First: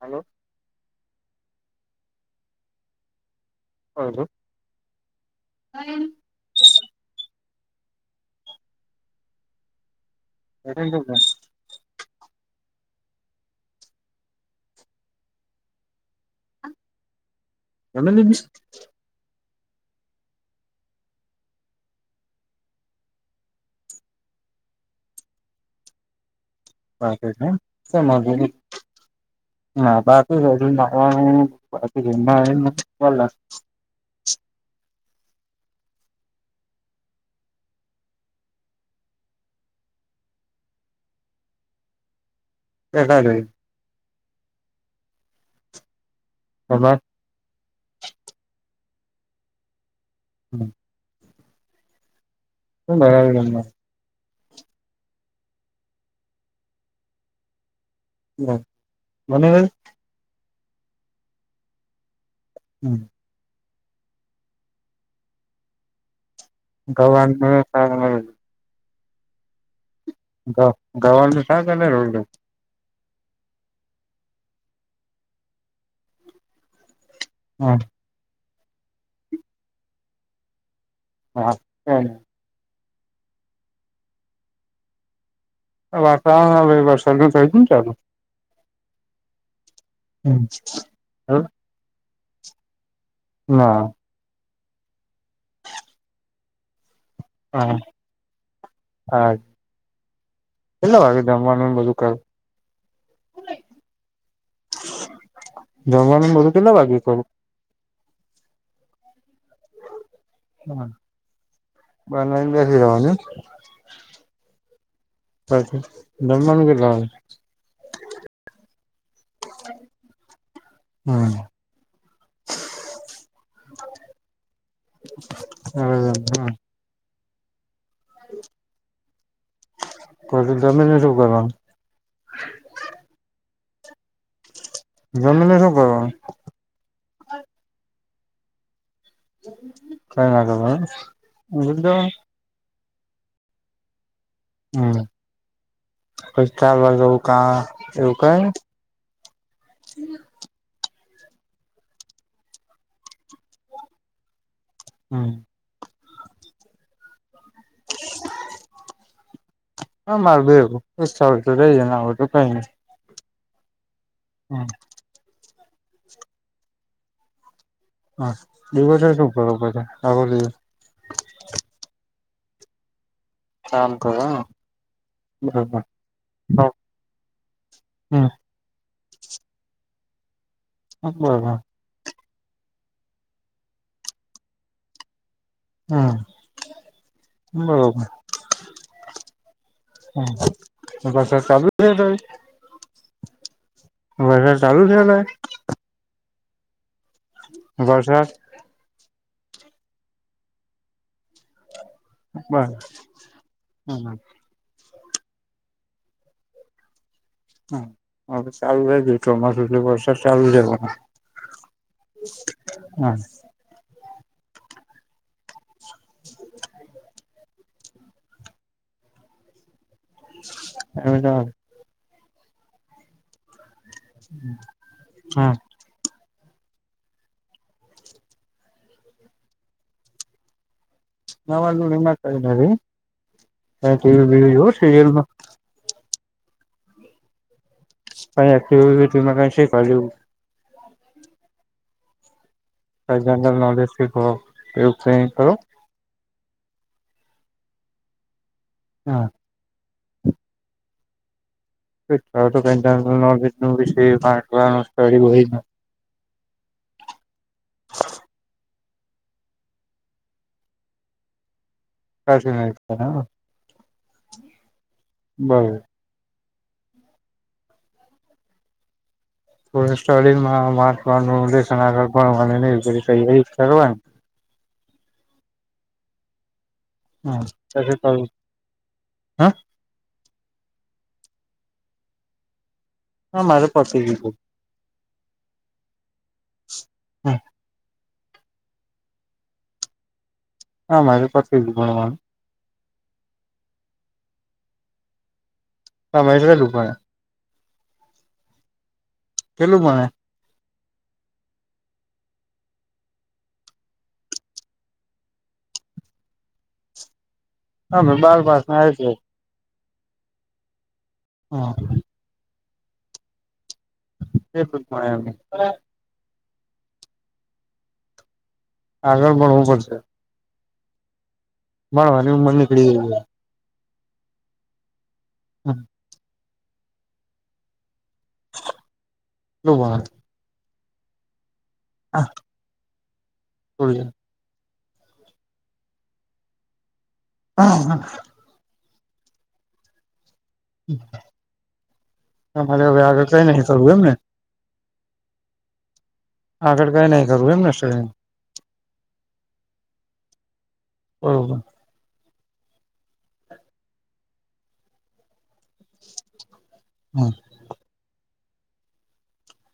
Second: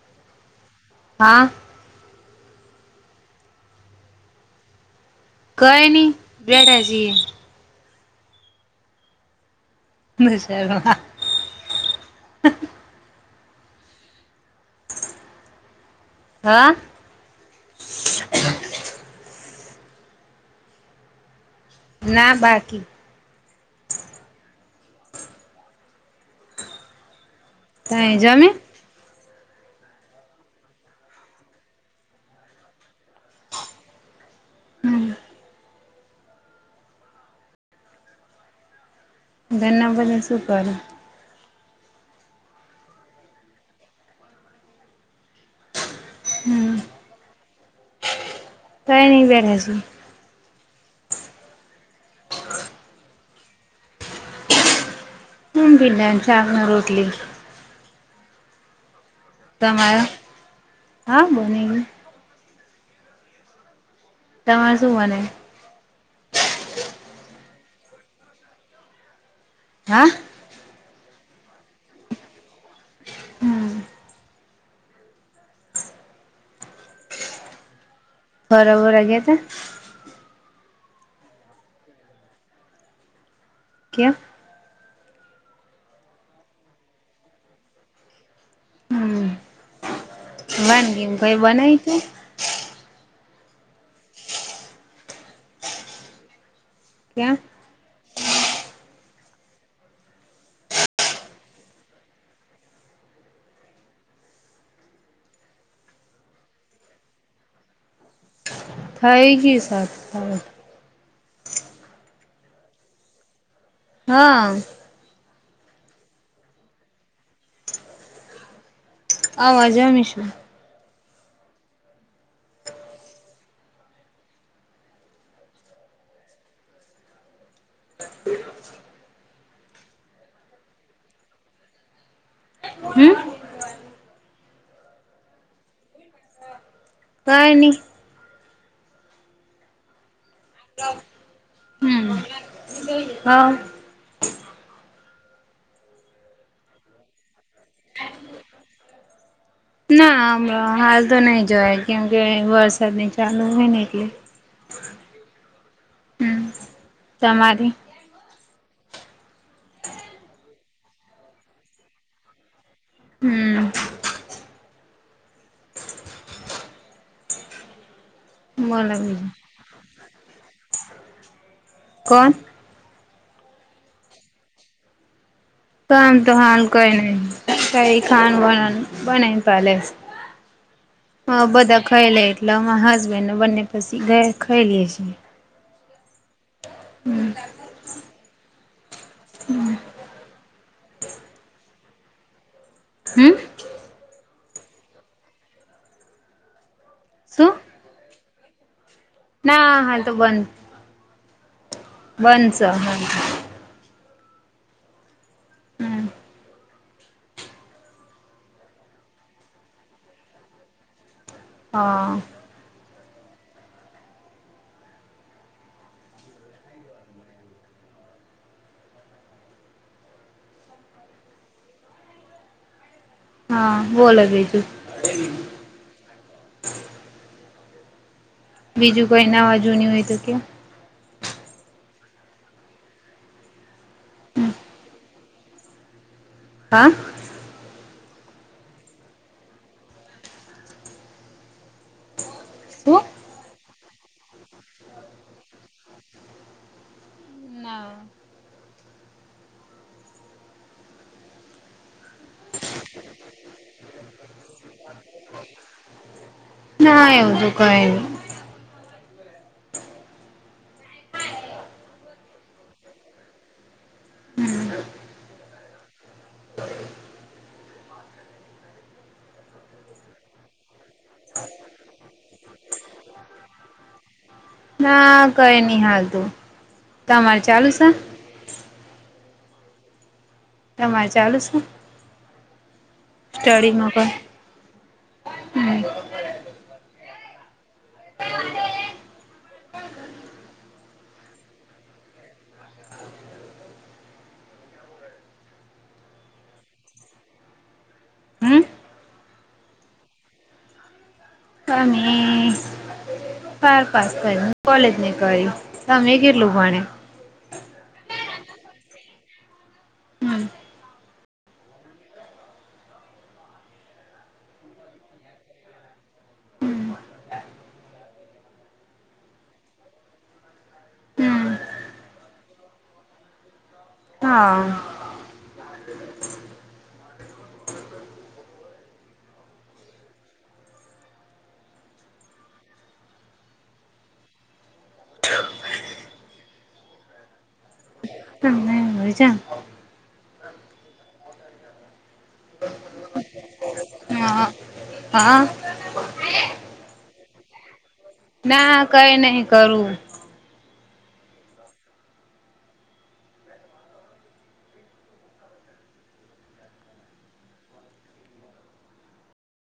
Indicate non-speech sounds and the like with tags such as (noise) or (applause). હાલો, હા, હાલો, કાઈ નહી બેઠા છીએ, જમી (unintelligible) હા. જમી લીથુ? ના, બાકી બાકી છે, એમ કેમ તમે જમે હજી. હા, બાકી છે હજુ નાવનું (inaudible) મા બાકી ઘર ણા બધાં શુ કરે? (unintelligible) તમાર કાઈ નહી બેઠા છી. હમ્મ શુ બનવું જમવાનું. હમ્મ ભિડ ચાક ને રોટલી. (unintelligible) જમવામાં તમારે હા બનવું? હમ્મ તમાર શું બનવું? ગવાર નું શાક હા ગવાર નું શાક અને રોટલી, હમ્મ ફરવા બરવા ગ્યાતા? હા, (inaudible) ક્યાં વાતાવરણ હવે વરસાદ ન થઈયું ને ચાલુ હમ હમ્મ વાનગી કઈ બનાવી તું? ના કેમ હા હા કેટલા વાગે જમવાનું બધું કર? જમવાનું બધું કેટલા વાગે કરું થઈ ગયું શાક (unintelligible) (unintelligible) બેસી જવાનું એમ હા પછી જમવાનું કેટલા વાગે અમા જમીશુ હમ્મ હમ્મ હમ્મ (inaudible) તો તમે ભી શુ કરો હમ્મ જમને શું કરો હા એની કઈ હમ (unintelligible) હા હમ્મ (unintelligible) એવું કઈ ના અમ હાલ તો નઈ જોય કેમ કે વરસાદ ની ચાલુ હોયને કે હમ્મ હમ તમારી હ માર બે એવું તો રહી જને આવ તોું કઈ નઈ હમ્મ હમ્મ હા બોલો દિવસ શું બીજું બરોબર છે આખો દિવસ કોણ નામકરણ કામ તો હાન હમ કોઈ નહી કઈ ખાન બનાનું બનાઈન પેલેસ હ બરોબર બધા ખાઈ લે એટલે અમારા હસબેન્ડને બંને પછી ઘ ખાઈ લએ છીએ હમ્મ બરોબર હમ્મ બ ચાલુ છે હમ્મ વ ચાલુ થેલોય શું વરસાદ ના હા તો બંધ બ બંધશે હાલ હમ્મ હ હમ હ ચાલ રહી ગયું ચીમસુ એટલે વરસાદ ચાલુ રહેવાનો હા (inaudible) (inaudible) એ જા હા બોલો બીજું હમ્મ બીજું કોઈ નાવાજુ હોય તો કે ના માતા ન સીયલમાં હા (unintelligible) શું જનરલ નોલેજ એ કરો એવુ કઈ કરો ના હા જ નોલેજ (unintelligible) સ્ટડી હોય ના એવું તું કઈ નહી હમ (unintelligible) સ્ટોલિન માન આગળ ન તૈયારી કરવા ના કઈ નહી હાલતું તમાર ચાલુ શે હા તમારે ચાલું શું હ મારે પસે કઈ ગધું હમ હમ્મ હા મારે પર ગણ હમે લું હમ કેલું મને અમે બાર પાસ કરી કોલેજ ને કરી તમે કેટલું ભણે હમે બાળભસ જ ર હા એ શ જ મળ આગળ બડવું પડશે મળવા નિ મણને કડી હા હમ શ હા બું હા હા હા બીજ તમારે હવે આગળ કઈ નહી કરવું એમને હા હા આગળ કઈ ન કરું એમને સ ના હ કંઈ નહીં કરું બબ હમ